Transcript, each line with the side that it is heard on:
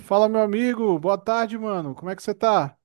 right: Fala, meu amigo. Boa tarde, mano. Como é que você tá?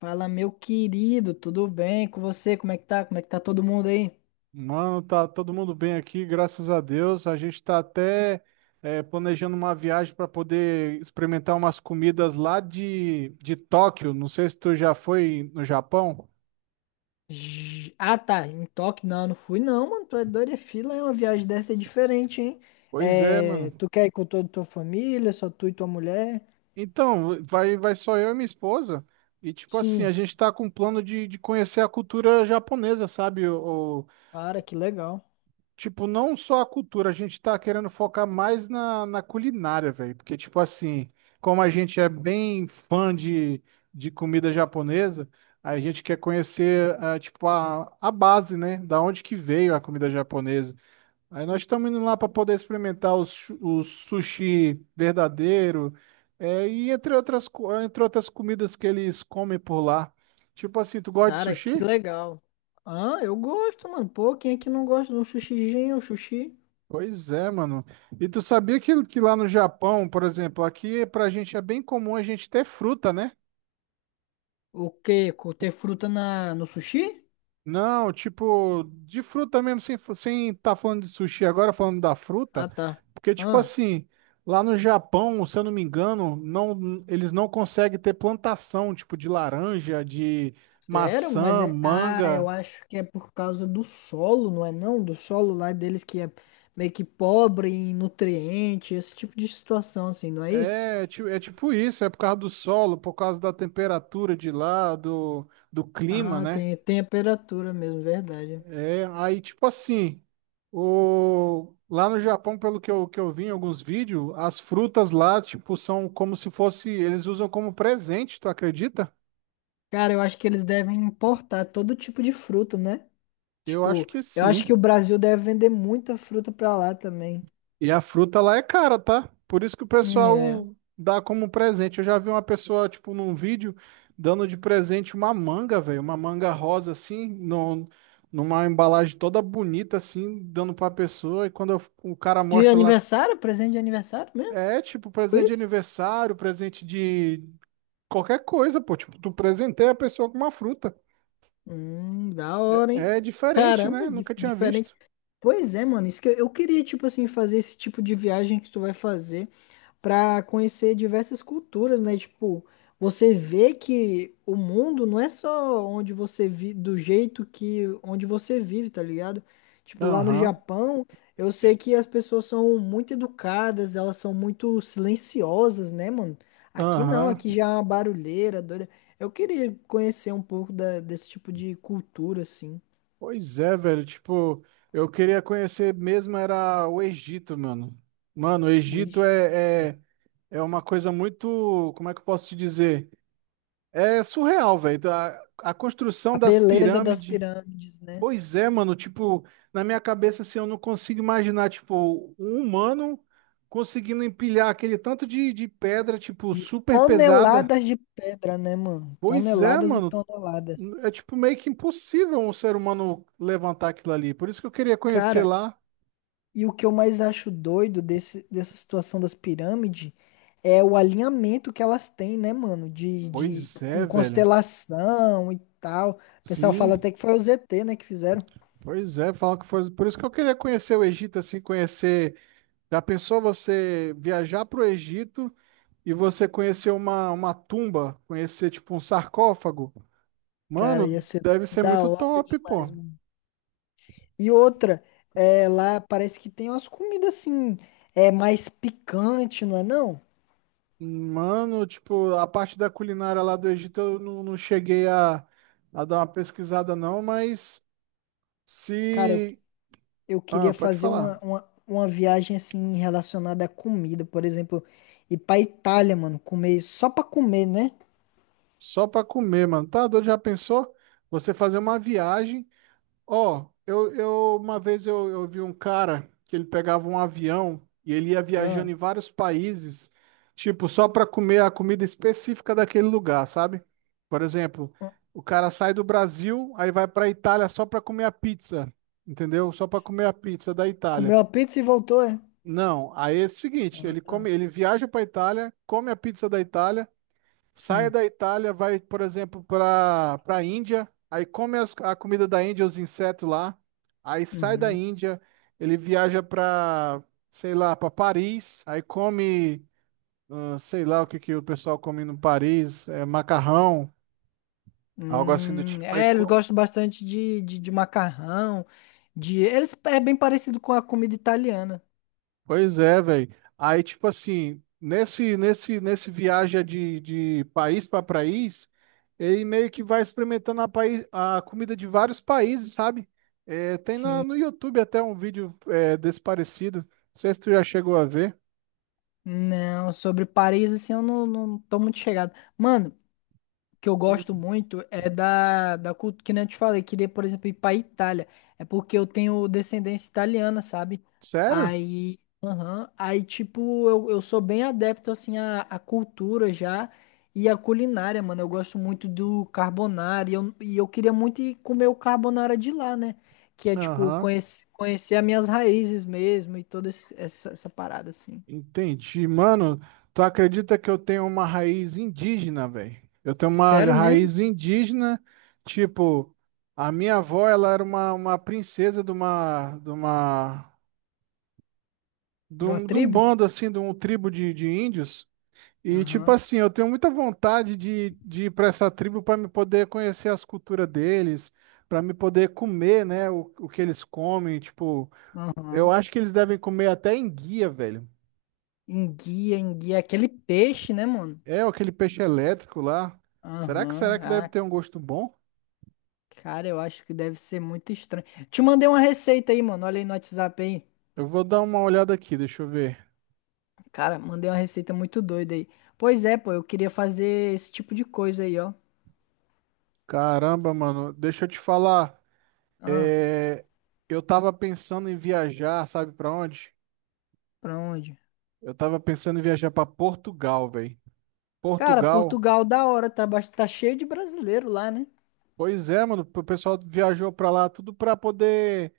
left: Fala, meu querido, tudo bem com você? Como é que tá? Como é que tá todo mundo aí?
right: Mano, tá todo mundo bem aqui, graças a Deus. A gente tá até planejando uma viagem para poder experimentar umas comidas lá de Tóquio. Não sei se tu já foi no Japão.
left: Ah, tá, em Tóquio não, não fui não, mano, tu é doido, é fila, é uma viagem dessa é diferente, hein?
right: Pois é,
left: É,
right: mano.
left: tu quer ir com toda a tua família, só tu e tua mulher?
right: Então, vai só eu e minha esposa. E, tipo assim, a
left: Sim.
right: gente tá com um plano de conhecer a cultura japonesa, sabe? O,
left: Cara, que legal.
right: tipo, não só a cultura, a gente tá querendo focar mais na culinária, velho. Porque, tipo assim, como a gente é bem fã de comida japonesa, a gente quer conhecer, ah, tipo, a base, né? Da onde que veio a comida japonesa. Aí nós estamos indo lá para poder experimentar o sushi verdadeiro, é, e entre outras, entre outras comidas que eles comem por lá. Tipo assim, tu gosta de
left: Cara, que
right: sushi?
left: legal. Ah, eu gosto, mano, pô, quem é que não gosta de um sushizinho, um sushi?
right: Pois é, mano. E tu sabia que lá no Japão, por exemplo, aqui pra gente é bem comum a gente ter fruta, né?
left: O quê? Ter fruta na, no sushi?
right: Não, tipo, de fruta mesmo, sem tá falando de sushi agora, falando da
left: Ah,
right: fruta,
left: tá.
right: porque, tipo
left: Ah.
right: assim, lá no Japão, se eu não me engano, não, eles não conseguem ter plantação, tipo, de laranja, de
left: Sério? Mas
right: maçã,
left: é. Ah, eu
right: manga.
left: acho que é por causa do solo, não é não? Do solo lá deles que é meio que pobre em nutriente, esse tipo de situação, assim, não é isso?
right: É, é tipo isso, é por causa do solo, por causa da temperatura de lá, do, do clima,
left: Ah,
right: né?
left: tem, tem a temperatura mesmo, verdade.
right: É, aí, tipo assim, o... lá no Japão, pelo que eu vi em alguns vídeos, as frutas lá, tipo, são como se fosse, eles usam como presente, tu acredita?
left: Cara, eu acho que eles devem importar todo tipo de fruta, né?
right: Eu acho
left: Tipo,
right: que
left: eu acho que o
right: sim.
left: Brasil deve vender muita fruta pra lá também.
right: E a fruta lá é cara, tá? Por isso que o
left: É.
right: pessoal dá como presente. Eu já vi uma pessoa, tipo, num vídeo, dando de presente uma manga, velho, uma manga rosa, assim, no... numa embalagem toda bonita, assim, dando pra pessoa, o cara
left: De
right: mostra lá.
left: aniversário? Presente de aniversário mesmo?
right: É, tipo,
left: Foi
right: presente de
left: isso?
right: aniversário, presente de qualquer coisa, pô. Tipo, tu presenteia a pessoa com uma fruta.
left: Da hora, hein?
right: É diferente,
left: Caramba,
right: né? Nunca tinha
left: diferente.
right: visto.
left: Pois é, mano, isso que eu queria, tipo assim, fazer esse tipo de viagem que tu vai fazer pra conhecer diversas culturas, né? Tipo, você vê que o mundo não é só onde você vive, do jeito que onde você vive, tá ligado? Tipo, lá no
right: Aham,
left: Japão, eu sei que as pessoas são muito educadas, elas são muito silenciosas, né, mano? Aqui não,
right: aham.
left: aqui já é uma barulheira, doida. Eu queria conhecer um pouco desse tipo de cultura, assim.
right: Pois é, velho. Tipo, eu queria conhecer mesmo era o Egito, mano. Mano, o
left: Uixe.
right: é uma coisa muito. Como é que eu posso te dizer? É surreal, velho. A construção
left: A
right: das
left: beleza das
right: pirâmides.
left: pirâmides, né?
right: Pois é, mano, tipo, na minha cabeça assim, eu não consigo imaginar, tipo, um humano conseguindo empilhar aquele tanto de pedra, tipo,
left: De
right: super pesada.
left: toneladas de pedra, né, mano?
right: Pois é,
left: Toneladas e
right: mano,
left: toneladas.
right: é tipo meio que impossível um ser humano levantar aquilo ali. Por isso que eu queria conhecer
left: Cara,
right: lá.
left: e o que eu mais acho doido dessa situação das pirâmides é o alinhamento que elas têm, né, mano?
right: Pois é,
left: Com
right: velho.
left: constelação e tal. O pessoal fala
right: Sim,
left: até que foi o ZT, né, que fizeram.
right: pois é, fala que foi. Por isso que eu queria conhecer o Egito, assim, conhecer. Já pensou você viajar pro Egito e você conhecer uma tumba, conhecer, tipo, um sarcófago?
left: Cara, ia
right: Mano,
left: ser
right: deve ser
left: da
right: muito
left: hora
right: top,
left: demais,
right: pô.
left: mano. E outra, é, lá parece que tem umas comidas assim, é mais picante, não é não?
right: Mano, tipo, a parte da culinária lá do Egito eu não cheguei a dar uma pesquisada, não, mas
left: Cara, eu
right: se.
left: eu
right: Ah,
left: queria
right: pode
left: fazer
right: falar.
left: uma viagem assim relacionada à comida, por exemplo, ir pra Itália, mano, comer só pra comer, né?
right: Só pra comer, mano. Tá doido? Já pensou? Você fazer uma viagem. Ó, eu uma vez eu vi um cara que ele pegava um avião e ele ia viajando
left: Ah,
right: em vários países, tipo, só para comer a comida específica daquele lugar, sabe? Por exemplo,
left: ah,
right: o cara sai do Brasil, aí vai para Itália só para comer a pizza, entendeu? Só para comer a pizza da Itália.
left: Comeu a pizza e voltou, é?
right: Não, aí é o seguinte,
left: Ah,
right: ele
left: tá.
right: come, ele viaja para Itália, come a pizza da Itália. Sai
left: Sim.
right: da Itália, vai, por exemplo, para a Índia, aí come a comida da Índia, os insetos lá, aí sai da
left: Uhum.
right: Índia, ele viaja para, sei lá, para Paris, aí come, ah, sei lá o que que o pessoal come no Paris, é, macarrão, algo assim do tipo,
left: É, eles gostam bastante de macarrão, de... Eles, é bem parecido com a comida italiana.
right: pois é, velho. Aí, tipo assim, nesse viagem de país para país, ele meio que vai experimentando a comida de vários países, sabe? É, tem
left: Sim.
right: no YouTube até um vídeo é, desse parecido. Não sei se tu já chegou a ver.
left: Não, sobre Paris, assim, eu não, não tô muito chegado. Mano, que eu gosto
right: Hum.
left: muito é da cultura, que nem eu te falei, queria, por exemplo, ir pra Itália. É porque eu tenho descendência italiana, sabe?
right: Sério?
left: Aí, aham, aí tipo, eu sou bem adepto, assim, à cultura já e à culinária, mano. Eu gosto muito do carbonara e eu queria muito ir comer o carbonara de lá, né? Que é, tipo,
right: Aham.
left: conhecer as minhas raízes mesmo e toda essa, essa parada, assim.
right: Entendi. Mano, tu acredita que eu tenho uma raiz indígena, velho? Eu tenho uma
left: Sério mesmo?
right: raiz indígena, tipo, a minha avó, ela era uma princesa de
left: De uma
right: de um
left: tribo?
right: bando, assim, de um tribo de índios. E, tipo
left: Aham,
right: assim, eu tenho muita vontade de ir pra essa tribo pra me poder conhecer as culturas deles, pra me poder comer, né, o que eles comem, tipo, eu
left: aham.
right: acho que eles devem comer até enguia, velho.
left: Enguia, enguia, aquele peixe, né, mano?
right: É aquele peixe elétrico lá. Será que
left: Aham.
right: será que deve
left: Ah,
right: ter um gosto bom?
left: cara, eu acho que deve ser muito estranho. Te mandei uma receita aí, mano. Olha aí no WhatsApp aí.
right: Eu vou dar uma olhada aqui, deixa eu ver.
left: Cara, mandei uma receita muito doida aí. Pois é, pô, eu queria fazer esse tipo de coisa aí, ó.
right: Caramba, mano, deixa eu te falar.
left: Ah,
right: Eu tava pensando em viajar, sabe pra onde?
left: pra onde?
right: Eu tava pensando em viajar pra Portugal, velho.
left: Cara,
right: Portugal.
left: Portugal, da hora, tá, tá cheio de brasileiro lá, né?
right: Pois é, mano, o pessoal viajou pra lá tudo pra poder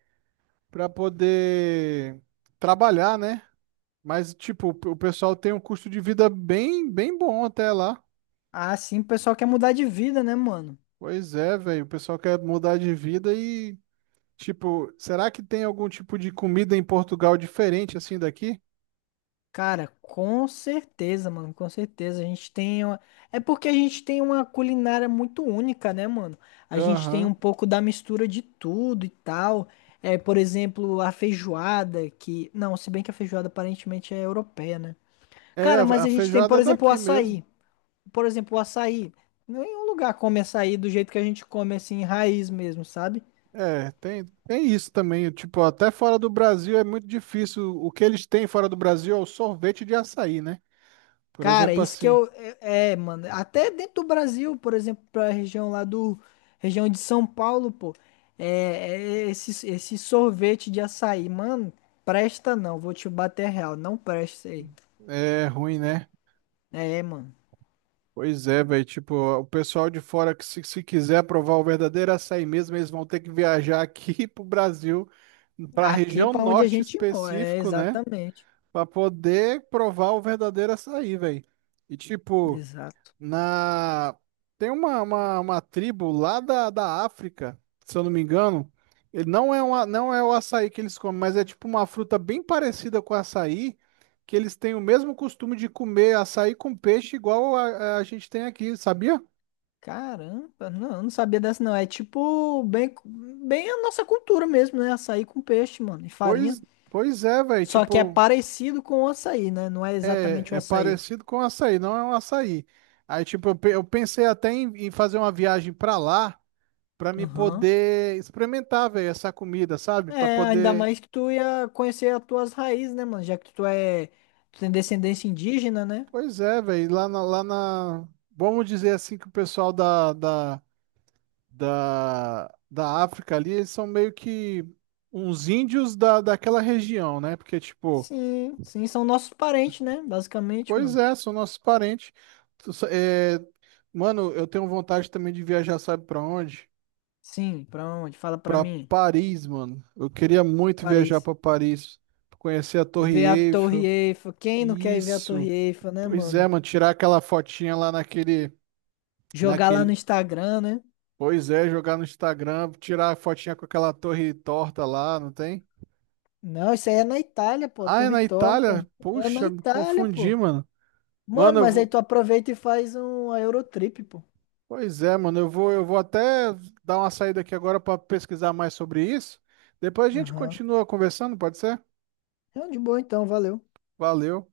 right: para poder trabalhar, né? Mas tipo, o pessoal tem um custo de vida bem bom até lá.
left: Ah, sim, o pessoal quer mudar de vida, né, mano?
right: Pois é, velho, o pessoal quer mudar de vida e tipo, será que tem algum tipo de comida em Portugal diferente assim daqui?
left: Cara, com certeza, mano, com certeza. A gente tem uma... É porque a gente tem uma culinária muito única, né, mano? A gente tem um
right: Aham.
left: pouco da mistura de tudo e tal. É, por exemplo, a feijoada, que... Não, se bem que a feijoada aparentemente é europeia, né?
right: É,
left: Cara,
right: a
left: mas
right: a
left: a gente tem,
right: feijoada
left: por
right: é
left: exemplo, o
right: daqui mesmo.
left: açaí. Por exemplo, o açaí. Nenhum lugar come açaí do jeito que a gente come, assim, raiz mesmo, sabe?
right: É, tem isso também. Tipo, até fora do Brasil é muito difícil. O que eles têm fora do Brasil é o sorvete de açaí, né? Por
left: Cara,
right: exemplo,
left: isso que
right: assim.
left: eu. É, é, mano. Até dentro do Brasil, por exemplo, pra região lá do. Região de São Paulo, pô. É, é esse, esse sorvete de açaí, mano. Presta não, vou te bater real. Não presta isso aí.
right: É ruim, né?
left: É, mano.
right: Pois é, velho. Tipo, o pessoal de fora que se quiser provar o verdadeiro açaí mesmo, eles vão ter que viajar aqui pro Brasil, pra
left: Aqui
right: região
left: pra onde a
right: norte
left: gente mora. É,
right: específico, né?
left: exatamente.
right: Pra poder provar o verdadeiro açaí, velho. E tipo.
left: Exato.
right: Na... Tem uma tribo lá da África, se eu não me engano. Ele não é, uma, não é o açaí que eles comem, mas é tipo uma fruta bem parecida com açaí, que eles têm o mesmo costume de comer açaí com peixe, igual a gente tem aqui, sabia?
left: Caramba, não, eu não sabia dessa não. É tipo bem, bem a nossa cultura mesmo, né? Açaí com peixe, mano, e farinha.
right: Pois, pois é, velho.
left: Só que é
right: Tipo,
left: parecido com o açaí, né? Não é exatamente o
right: é, é
left: açaí.
right: parecido com açaí, não é um açaí. Aí, tipo, eu pensei até em, em fazer uma viagem pra lá, pra me
left: Aham.
right: poder experimentar, velho, essa comida, sabe? Pra
left: É, ainda
right: poder
left: mais que tu ia conhecer as tuas raízes, né, mano? Já que tu é, tu tem descendência indígena, né?
right: pois é, velho. Lá na, lá na. Vamos dizer assim que o pessoal da África ali, eles são meio que uns índios daquela região, né? Porque, tipo,
left: Sim, sim, são nossos parentes, né? Basicamente,
right: pois
left: mano.
right: é, são nossos parentes. Tu sa- é, Mano, eu tenho vontade também de viajar, sabe pra onde?
left: Sim, pra onde? Fala pra
right: Pra
left: mim.
right: Paris, mano. Eu queria muito viajar
left: Paris.
right: pra Paris, conhecer a Torre
left: Ver a Torre
right: Eiffel.
left: Eiffel. Quem não quer ir ver a Torre
right: Isso.
left: Eiffel, né,
right: Pois é,
left: mano?
right: mano, tirar aquela fotinha lá naquele,
left: Jogar lá no
right: naquele
left: Instagram, né?
right: pois é, jogar no Instagram, tirar a fotinha com aquela torre torta lá, não tem?
left: Não, isso aí é na Itália, pô.
right: Ah, é
left: Torre
right: na
left: Torta.
right: Itália?
left: É na
right: Puxa, me
left: Itália, pô.
right: confundi, mano. Mano,
left: Mano,
right: eu
left: mas aí
right: vou...
left: tu aproveita e faz uma Eurotrip, pô.
right: Pois é, mano, eu vou até dar uma saída aqui agora para pesquisar mais sobre isso. Depois a gente
left: Aham.
right: continua conversando, pode ser?
left: É de boa então, valeu.
right: Valeu.